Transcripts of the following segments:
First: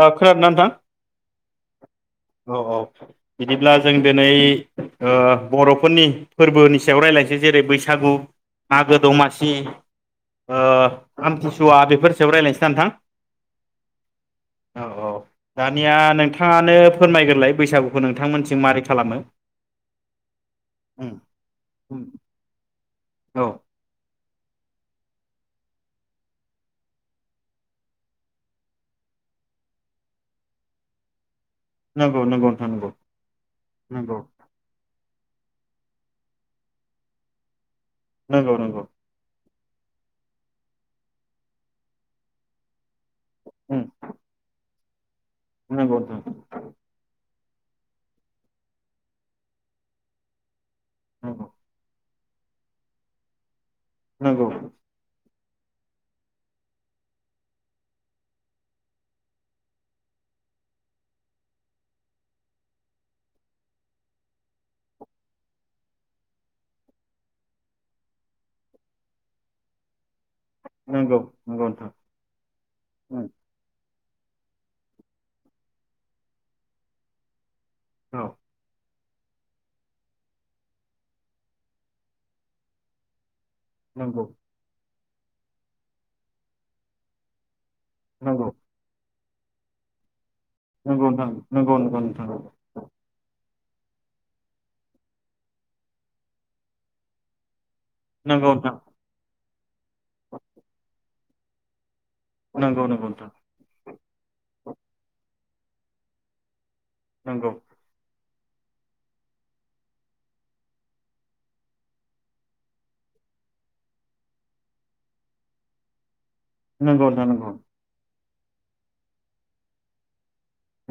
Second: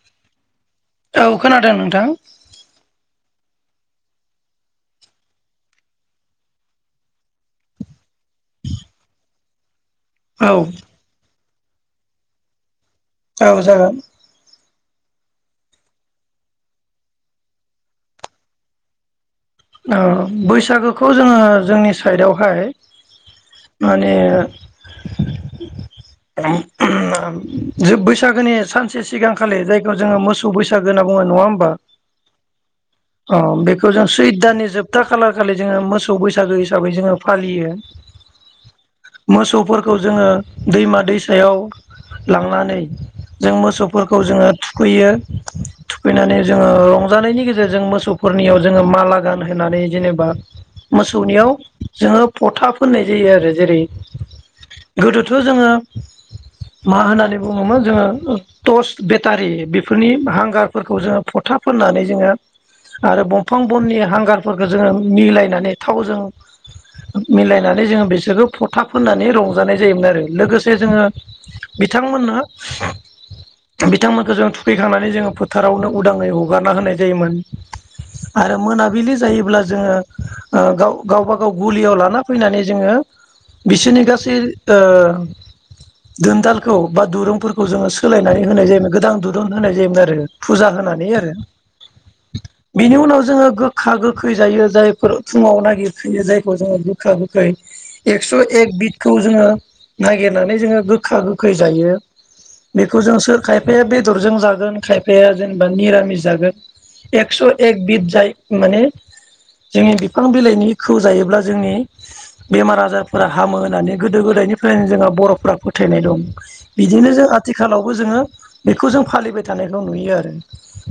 ओ खोनादोंना नोंथां औ खोनादों नोंथां? औ औ बिदिब्ला जों दिनै ओ बर'फोरनि फोरबोनि सायाव रायज्लायनोसै जेरै बैसागु मागो दमासि औ अ आमथि सुवा बेफोरनि सायाव रायलायनोसै नोंथां? औ जागोन। औ औ दानिया नोंथाङानो फोरमायग्रोलाय बैसागुखौ नोंथां मोनथिं माबारै खालामो? ओ औ बैसागोखौ जोङो जोंनि साइड आवहाय माने [unintelligible] बैसागोनि सानसे सिगांखालि जायखौ जोङो मोसौ बैसागो होनना बुङो नङा होम बा नंगौ नंगौ नोंथां नंगौ ओ बेखौ जों सै जोबथा खालार खालि जोङो मोसौ बैसागो हिसाबै जोङो फालियो। नंगौ नंगौ। मोसौ फोरखौ जोङो दैमा दैसायाव लांनानै जों मोसौ फोरखौ जोङो थु खैयो। नंगौ नंगौ नोंथां थुखैनानै जोङो रंजानायनि गेजेरजों जों मोसौ फोरनियाव जोङो माला गानहोनानै जेनेबा मोसौनियाव जोङो फथा फोननाय जायो आरो जेरै नंगौ। थ जोङो मा होन्नानै बुङोमोन जोङो थस बेटारि बेफोरनि हांगार फोरखौ जों फथा फोन्नानै जोङो आरो बंफां बननि हांगार फोरखो जोङो मिलायनानै थावजों मिलायनानै जोङो बिसोरखौ फथा फोननानै रंजानाय जायोमोन आरो। लोगोसे जोङो नंगौ नंगौ नंगौ नोंथां बिथां मोननो औ बिथां मोनखौ जोङो थुखै खांनानै जोङो फोथारावनो उदाङै हगारना होनाय जायोमोन। आरो मोना बिलि जायोब्ला जोङो ओ गावबा गाव गलियाव लाना फैनानै जोङो बिसोरनि नंगौ गासै ओ दोनदालखौ बा दुरुंफोर जोङो सोलायनानै नंगौ होनाय जायोमोन गोदान दुरुं दन होनाय जायोमोन आरो फुजा होनानै नंगौ नोंथां आरो नंगौ नंगौ नोंथां बिनि उनाव जोङो गो गोखा गोखै जायो जायफोर फुङाव नागिरफैयो जायखौ जोङो गोखा गोखै एक्स' नंगौ नोंथां एक बिदखौ जोङो नागिरनानै जोङो गोखा गो खैजायो नंगौ बेखौ नंगौ जों नोंथां सोर खायफाया बेदरजों जागोन खायफाया जेनेबा मिरामिस जागोन एकस' नंगौ ए बिद जाय माने जोंनि बिफां बिलाइनिखौ जायोब्ला जोंनि बेमार आजारफोरा हामो होननानै गोदो गोदायनिफ्रायनो जोंहा बर'फोरा फोथायनाय दं। नंगौ बिदिनो जो नोंथां आथिखालावबो जोङो। बेखौ जो फालिबाय थानायखौ नुयो आरो।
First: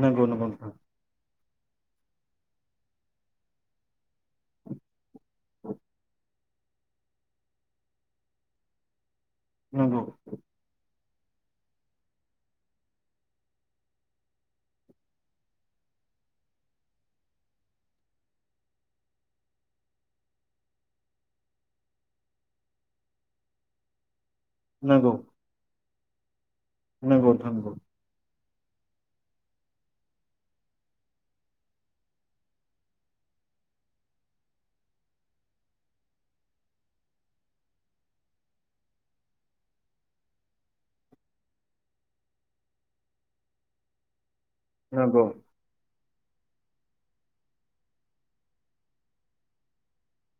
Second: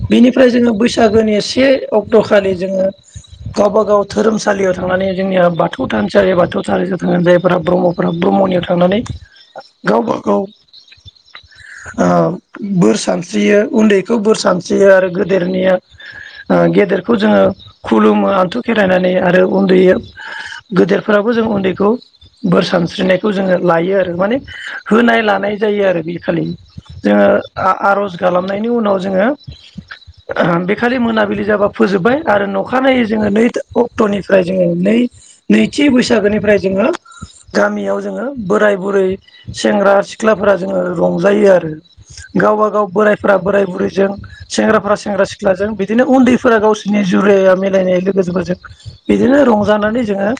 नंगौ बेनिफ्राय जोङो नंगौ बैसागोनि सि ए ओग दखालि जोङो गावबा गाव धोरोमसालियाव थांनानै जोंनिया बाथौ थानसालि बाथौ सारि जा थाङो जायफोरा ब्रह्मफोरा ब्रह्मनियाव थांनानै आ गावबा गाव ओ बोर सानस्रियो उन्दैखौ बोर सानस्रियो आरो गेदेरनिया ओ गेदेर खौ जोङो खुलुमो आन्थु खेरायनानै आरो उन्दै गेदेरफोरावबो जों उन्दैखौ बोर सानस्रिनायखौ जोङो लायो आरो माने नंगौ होनाय लानाय जायो आरो। बि खालि। जोङो नोंथां आ-आर'ज गा खालामनायनि उनाव जोङो ओ बेखालि मोनाबिलि जाबा फोजोबबाय आरो अखानायै जोङो नै अक्ट'निफ्राय जोङो नै नैथि बैसागोनिफ्राय जोङो गामियाव जोङो बोराय बुरै सेंग्रा सिख्लाफोरा जोङो रंजायो आरो गावबागाव बोरायफोरा बोराय बुरैजों सेंग्राफोरा नंगौ सेंग्रा सिख्लाजों बे दिनो अलदि फोरा गावसिनि जुराया मिलायनाय लोगोफोरजों बिदिनो रंजानानै जोङो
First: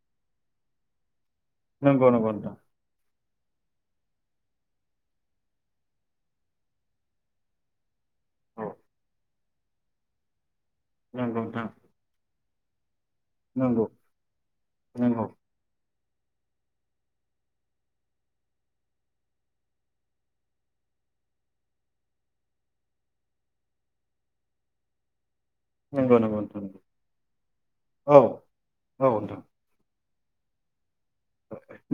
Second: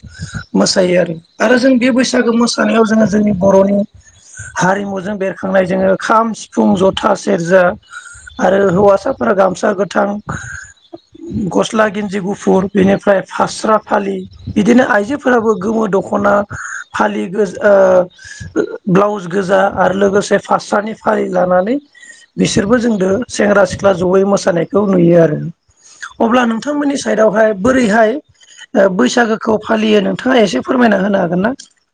मोसायो आरो। आरो जों बे नंगौ नंगौ बैसागो नोंथां मोसानायाव जोङो जोंनि बर'नि हारिमुजों बेरखांनाय जोङो खाम सिफुं जथा सेरजा। आरो हौवासाफोरा गामसा ओ गोथां। नंगौ गस्ला गिन्जि गुफ फुर बेनिफ फ्राय फास्रा नंगौ फालि बिदिनो नंगौ आइजोफोराबो गोमो दख' ख'ना फालि गोज ओ ओ ब्लाउस गोजा आरो लोगोसे फास्रानि फालि लानानै बिसोरबो जोंदो सेंग्रा सिख्ला जयै मोसानायखौ नुयो आरो। नंगौ नोंथां औ नंगौ नोंथां नंगौ अब्ला नोंथां नोंथांमोननि साइडआवहाय बोरैहाय औ ओ बैसागोखौ फालियो नों थाङा एसे फोरमायना होनो हागोन ना?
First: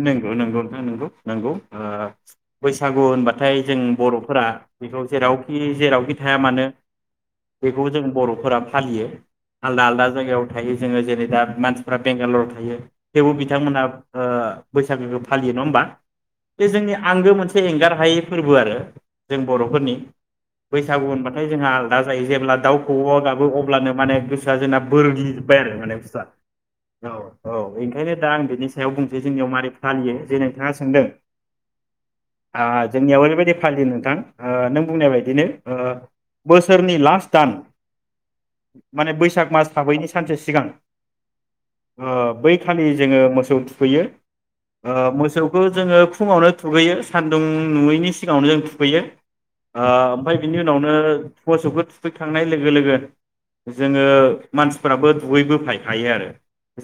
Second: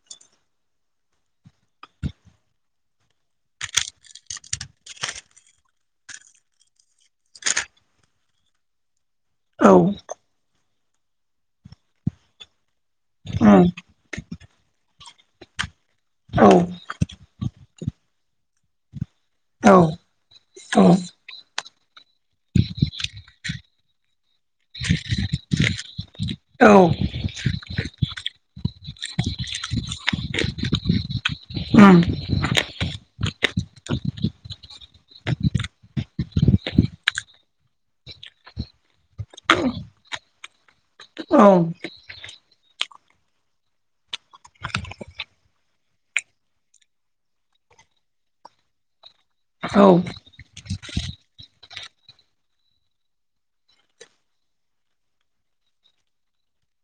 नोंगौ नोंगौ नोंथां नोंगौ। नोंगौ ओ बैसागु होनबाथाय जों बर'फोरा बेखौ जेरावखि जेरावखि थाया मानो बेखौ जों बर'फोरा फालियो। औ आलदा आलदा जायगायाव थायो। जोङो जेरै दा मानसिफ्रा बेंगालराव थायो। थेवबो उम बिथांमोना ओ बैसागोखो फालियो नङा ओमबा। औ बे जोंनि आंगो मोनसे एंगार हायि फोर्बो आरो। जों औ बर'फोरनि औ उम बैसागु होनबाथाय जोंहा आ जायो जेब्ला दाउखौऔआ गाबो अब्लानो माने गोस सा जोंना बोरग्लि जोबबाय आरो माने बुसथुवा औ औ एंखायनो दा आं बिनिस [unintelligible] बुंसै जोंनियाव मारै फालियो जे नोंथाङा सोंदों आ जोंनियाव ओरैबायदि फालियो नोंथां आ नों बुंनाय बायदिनो ओ बोसोरनि लास्ट दान माने बैसाग मास हाबैनि सानसे सिगां औ ओ बैखालि जोङो मोसौ थु खैयो। ओ मोसौखो जोङो फुङावनो थुगैयो सान्दुं नुयैनि सिगाङावनो जों थुगैयो। आ ओमफाय बिनि उनावनो मोसौखो थु सफैखांनाय लोगो लोगो जोङो मानसिफ्राबो दुगैबो फायखायो आरो।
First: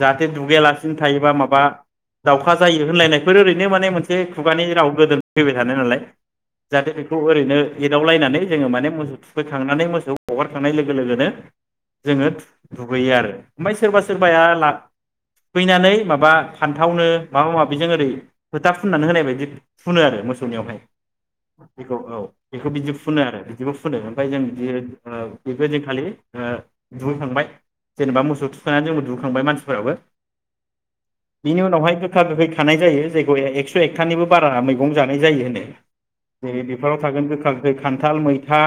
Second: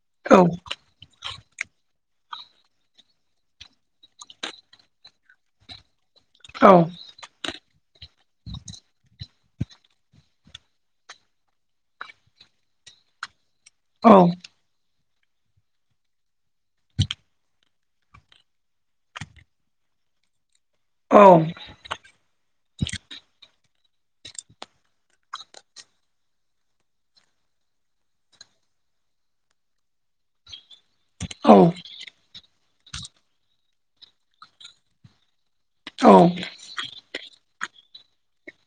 जाहाथे दुगायालासिनो थायोबा माबा बा दावखा जायो होनलायनायफोर ओरैनो माने मोनसे खुगानि राव गोदो फैबाय थानायनालाय औ जाहाथे बेखौ ओरैनो एदावलायनानै जोङो माने मोसौ थु फैखांनानै मोसौ हगारखांनाय लोगो लोगोनो जोङो दुगैयो आरो। ओमफाय सोरबा औ सोरबाया ला फैनानै माबा फान्थावनो माबा माबिजों ओरै फोथा फुननानै होनाय बायदि फुनो आरो मोसौनियावहाय बेखौ औ बेखौ बिदि फुनो आरो बिखौ फुनो ओमफ्राय जों बि बेखौ जों खालि दुहैखांबाय जेनेबा मोसौ थुखांनानै जोंबो दुहैखांबाय मानसिफोराबो औ बिनि उनावहाय गोखा गोखै [unintelligible] जायो जायखौ एकस' एकथानिबो बारा मैगं जानाय जायो होनो, औ जेरै बेफोराव थागोन गोखा खान्थाल मैथा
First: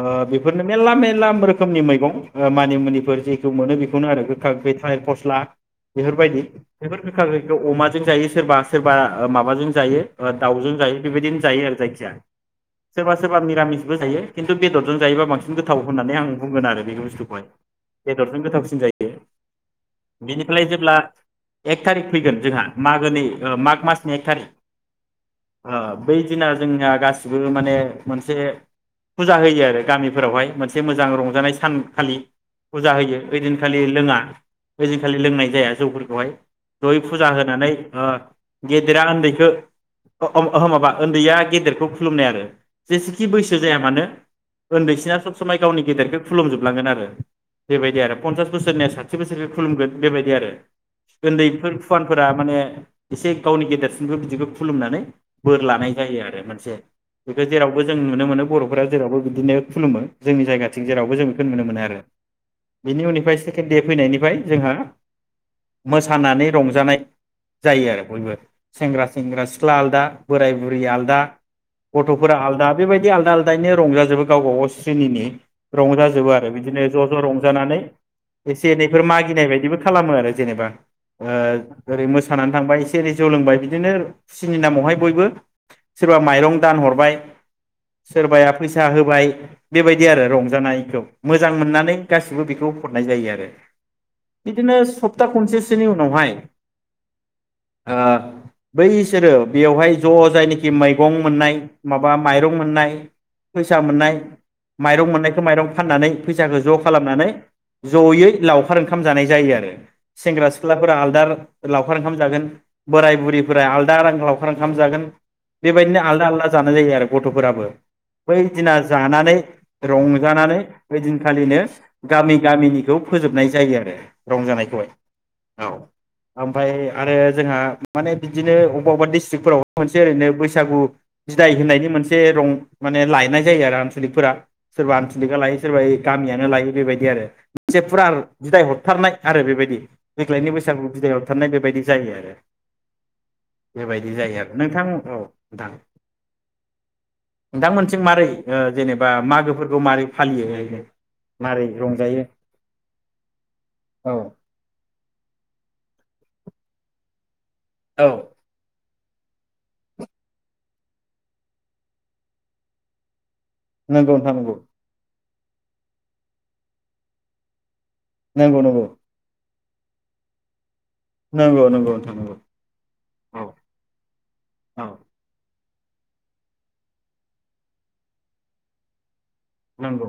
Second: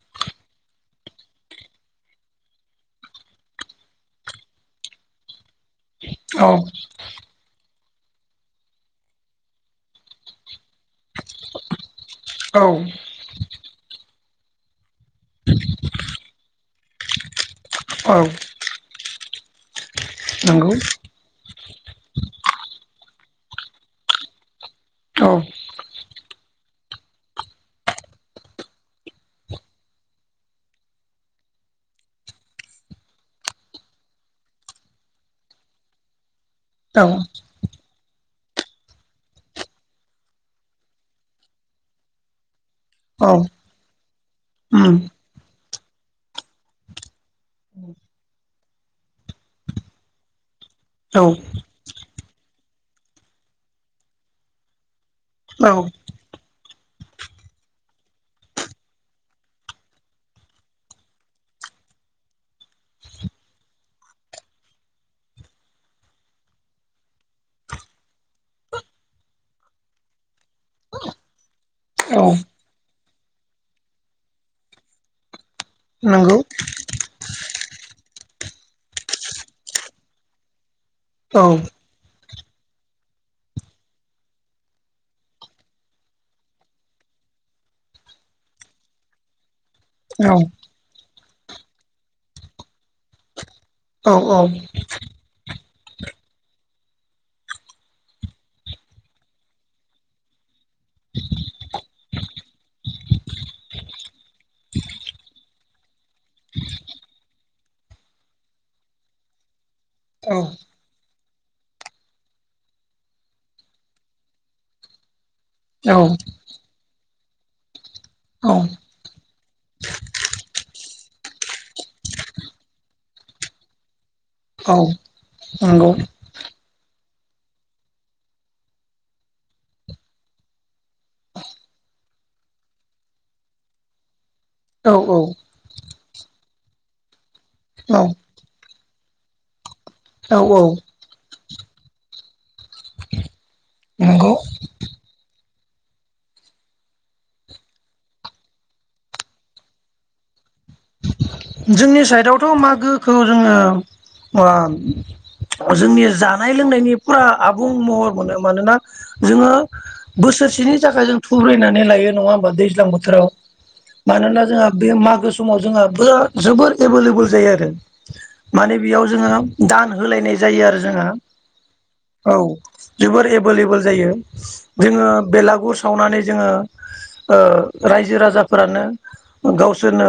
ओ बेफोरनो मेरला मेरला रोखोमनि मैगं मानिमुनिफोर जेखौ मोनो बेखौनो आरो गोखा गोखै थालिर फस्ला, बेफोरबायदि औ [unintelligible] अमाजों जायो सोरबा सोरबा माबाजों जायो दाउजों जायो। बेबायदिनो जायो आरो जायखिजाया औ सोरबा सोरबा मिरामिसबो जायो। खिन्थु बेदर [unintelligible] जायोबा बांसिन गोथाव होननानै आं बुंगोन आरो [unintelligible] बेदरजों गोथावसिन जायो। बेनिफ्लाय नंगौ जेब्ला। एक थारिक फैगोन जोंहा मागोनि माग मासनि एक थारिक। औ ओ बै दिना जोंना गासिबो माने मोनसे फुजा होयो आरो गामिफोरावहाय मोनसे मोजां रंजानाय सानखालि फुजा होयो ओइदिनखालि लोङा ओइदिनखालि लोंनाय जाया जौफोरखौहाय। ज'यै औ फुजा होनानै ओ गेदेरा ओन्दैखो [unintelligible] माबा ओन्दैया गेदेरखौ खुलुमनाय आरो। जेसेखि औ बैसो जाया मानो उम ओन्दैसिना सब समाय। गावनि गेदेरखौ खुुमजोबलांगोन आरो बेबायदि आरो पन्सास बोसोरनिया साथि बोसोरखौ खुलुमगोन बेबायदि आरो। औ ओन्दैफोर फुवान। फोरा माने एसे गावनि गेदेरसिमबो बिदिखौ खुलुमनानै। बोर औ लानाय जायो आरो मोनसे। बेखौ जेरावबो जों नुनो मोनो बर'फोरा जेरावबो बिदिनो खुलुमो जोंनि जायगाथिं जेरावबो जों बेखौ नुनो मोनो आरो बिनि उननिफ्राय सेकेण्ड दे फैनायनिफाय जोंहा। मोसानानै रंजानाय जायो आरो बयबो सेंग्रा सेंग्रा सिख्ला आलादा बोराय बुरि आलादा औ गथ'फोरा आलादा बेबायदि आलादा आलदायैनो रंजाजोबो गावब गाव सनिनि रंजाजोबो नंगौ आरो बिदिनो ज' ज' रंजानानै एसे एनैफोर मागिनाय बायदिबो खालामो आरो जेनेबा। ओ औ ओरै मोस सानानै थांबाय एसे एै जौ लोंबाय बिदिनो खुसिनि नामावहाय बयबो सोरबा माइरं दानहरबाय सोरबाया फैसा होबाय। बेबायदि आरो औ रंजानायखौ। मोजां मोननानै गासिबो बेखौ हरनाय जायो आरो। औ बिदिनो सप्ता खनसे सो खनसेनि उनावहाय ओ बैसोरो बेयावहाय ज' जायनाखि मैगं मोननाय माबा माइरं मोननाय फैसा मोननाय माइरं मोननायखौ माइरं फाननानै फैसाखौ ज' खालामनानै ज'यै लावखार ओंखाम जानाय जायो आरो सेंग्रा से ख्लाफोरा आलदा लावखार ओंखाम जागोन बोराय बुरैफोरा आलदा रां लावखार ओंखाम जागोन। औ बेबायदिनो आलदा-आलदा जानाय जायो आरो। गथ'फोराबो बै दिना औ जानानै रंजानानै बै दिनखालिनो गामि गामिनिखौ फोजोबनाय जायो आरो। औ रंजानायखौहाय। औ नंगौ। ओमफ्राय आरो जोंहा माने बिदिनो अबेबा अबेबा डिस्ट्रिकफोराव मोनसे ओरैनो बैसागु बिदाय होननायनि मोनसे रं माने लायनाय जायो आरो आनसलिकफोरा सोरबा औ आनसलिकआ औ लायो सोरबा गामियानो लायो बेबायदि आरो मोनसे औ फुरा बिदाय हरथारनाय आरो बेबायदि। देग्लायनि बैागु बिदायआव थानाय बेबायदि। जायो आरो। बेबायदि नंगौ जायो आरो नोंथां औ। नोथां नोंथां मोनथिं मारै ओ जेनेबा मागोफोरखौ मारै फालियोनो। जोंनि साइडआवथ' मागोखौ जोङो औ ओ जोंनि जानाय लोंनायनि। फुरा। आबुं औ महर मोनो मानोना जोङो बोसोरसेनि थाखाय जों थुब्रायनानै लायो नङा होमबा दैज्लां बोथोराव। नंगौ नोंथां मानोना नंगौ जोंहा बे मागो स समाव जोंहा बेरा जोबोर एभेलेबोल जायो आरो। नंगौ माने नंगौ बेयाव जोङो। दान होलायनाय जायो आरो। जोङो नंगौ नंगौ नोंथां औ नंगौ जोबोर औ एभोलेबोल जायो औ जोंङो बेलागुर सावनानै जोङो ओ रायजो राजाफोरानो। नंगौ गावसोरनो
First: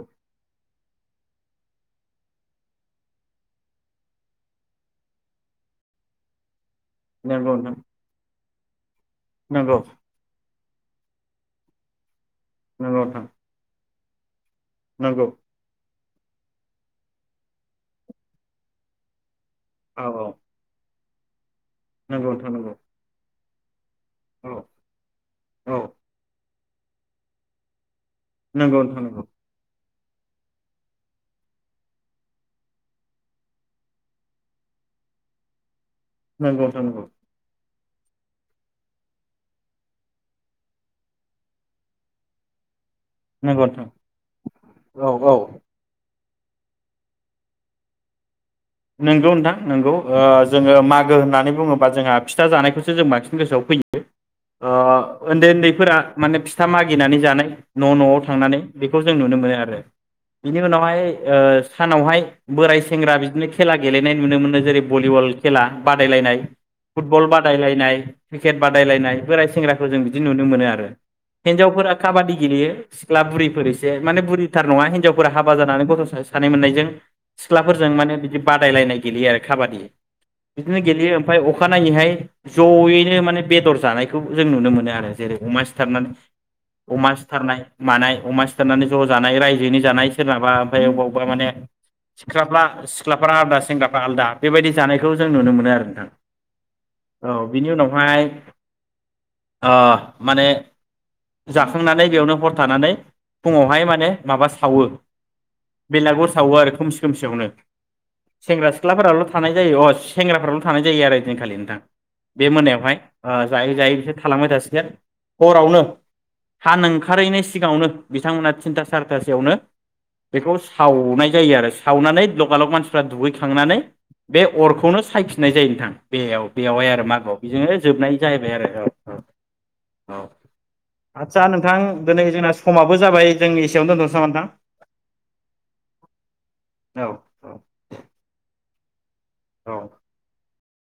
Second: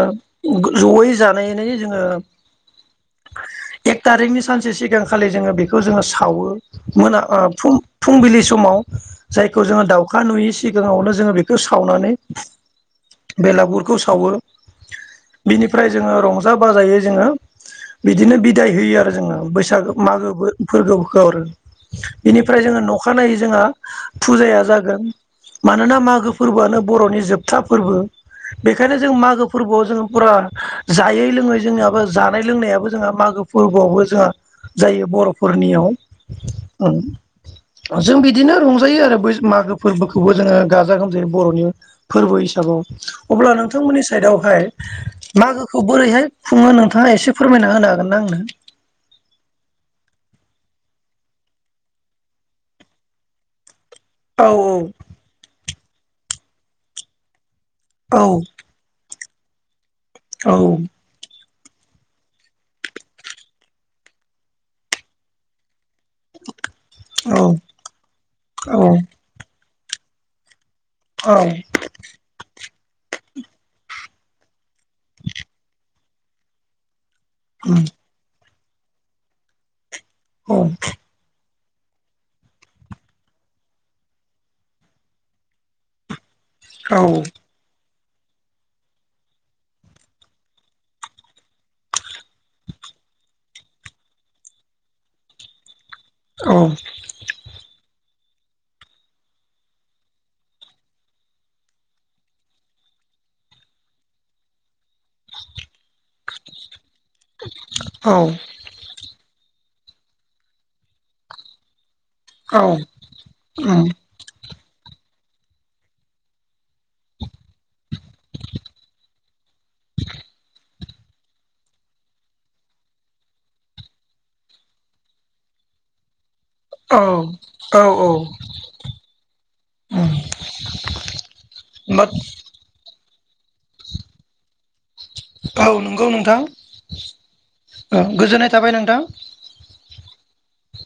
गो जयै जानायनै जोङो एक थारिखनि सानसे सिगांखालि जोङो बेखौ जोङो सावो मोना नंगौ नोंथां फ फुंबिलि समाव जायखौ नंगौ जोङो दाउखा नुयै सि सिगाङावनो जोङो बेखौ सावनानै नंगौ नोंथां। बेखौ सावो नंगौ। जोंङो रंजा बान्जायै जोंङो बिदिनो बिदाय होयो आरो जोङो बै बैसागो औ औ मागो फोरगौ। गर नंगौ नोंथां बिनिफ्राय नंगौ जोङो नखानायै जोंहा औ फुजाया जागोन औ मानोना मागो फोरबोआनो बर'नि जोबथा फोरबो नंगौ बेखायनो नोंथां जों नंगौ मागो फोरबोआव जों फुरा जायै लोङै जोंनियाबो जानाय लोंनायाबो जोंहा मागो फोरबोआवबो जोंहा जायो बर'फोरनियाव नंगौ नोंथां नंगौ जों बिदिनो रंजायो आरो बै मागो फोरबोखौबो जोङो गाजा गोमजायै बर'नि फोरबो हिसाबाव अब्ला नंगौ नोंथां नोंथांमोननि साइडआवहाय औ औ मा ओरैहाय खुङो नोंथाङा एसे फोरमायना होनो हागोन ना आंनो नंगौ नोंथां नंगौ ओ जोङो मागो होननानै बुङोबा जोंहा फिथा जानायखौसो जों बांसिन गोसोआव फैयो औ ओ उन्दै उन्दैफोरा माने फिथा मागिनानै जानाय न' न'आव औ थांनानै बेखौ जों नुनो मोनो आरो बिनि उनावहाय ओ सानावहाय बोराय सेंग्रा बिदिनो खेला गेलेनाय नुनो मोनो जेरै भलिबल खेला बादायलायनाय फुटबल बादायलायनाय क्रिकेट बादायलायनाय बोराय सेंग्रा- खौ जों बिदि नुनो मोनो आरो औ हिनजावफोरा काबादि गेलेयो सिख्ला बुरैफोर एसे माने बुरि- थार नङा हिजावफोरा हाबा जानानै गथ' ओ सानै मोननायजों सिख्लाफोरजों माने बिदि- बादायलायनाय गेलेयो आरो खाबादि औ बिदिनो गेलेयो ओमफाय अखानायैहाय जयैनो माने बेदर जानायखौ जों नुनो मोनो आरो जेरै अमा सिथारनानै औ अमा सिथारनाय मानाय अमा सिथारनानै ज' जानाय रायजोयैनि जानाय सोरनाबा ओमफाय अबा अबावबा माने सिख्लाफ्रा सि- ख्लाफ्रा आलदा सेंग्राफ्रा आलदा बेबायदि जानायखौ जों नुनो मोनो आरो नोंथां औ औ बिनि उनावहाय ओ माने जाखांनानै बेयावनो हर थानानै फुङावहाय माने माबा सावो बेलागुर सावो आरो खोम सियावनो औ सेंग्रा सिख्लाफोराबो थानाय जायो अ सेंग्राफ्राल' थानाय जायो आरो ओइदिनखालि नोंथां। बे औ मोनायावहाय ओ जायै जायै बिसोर थालांबाय थासिगोन हरावनो हान ओंखारहैनाय सिगाङावनो बिथांमोना थिनथा सारिथासोयावनो बेखौ सावनाय जायो आरो सावनानै ल गालक मानसिफ्रा दुगैखांनानै बे अरखौनो सायफिननाय जायो नोंथां बेयाव बेवहाय आरो औ मागोआव औ बेजोंनो जोबनाय उम जाहैबाय आरो औ औ औ आदसा नोंथां होमबा दिनै जोंना समाबो जाबाय जों एसेयाव दोनथ'सो नामा नोंथां। औ नंगौ नोंथां। नोंथां औ ओ गोजोननाय थाबाय नोंथां। औ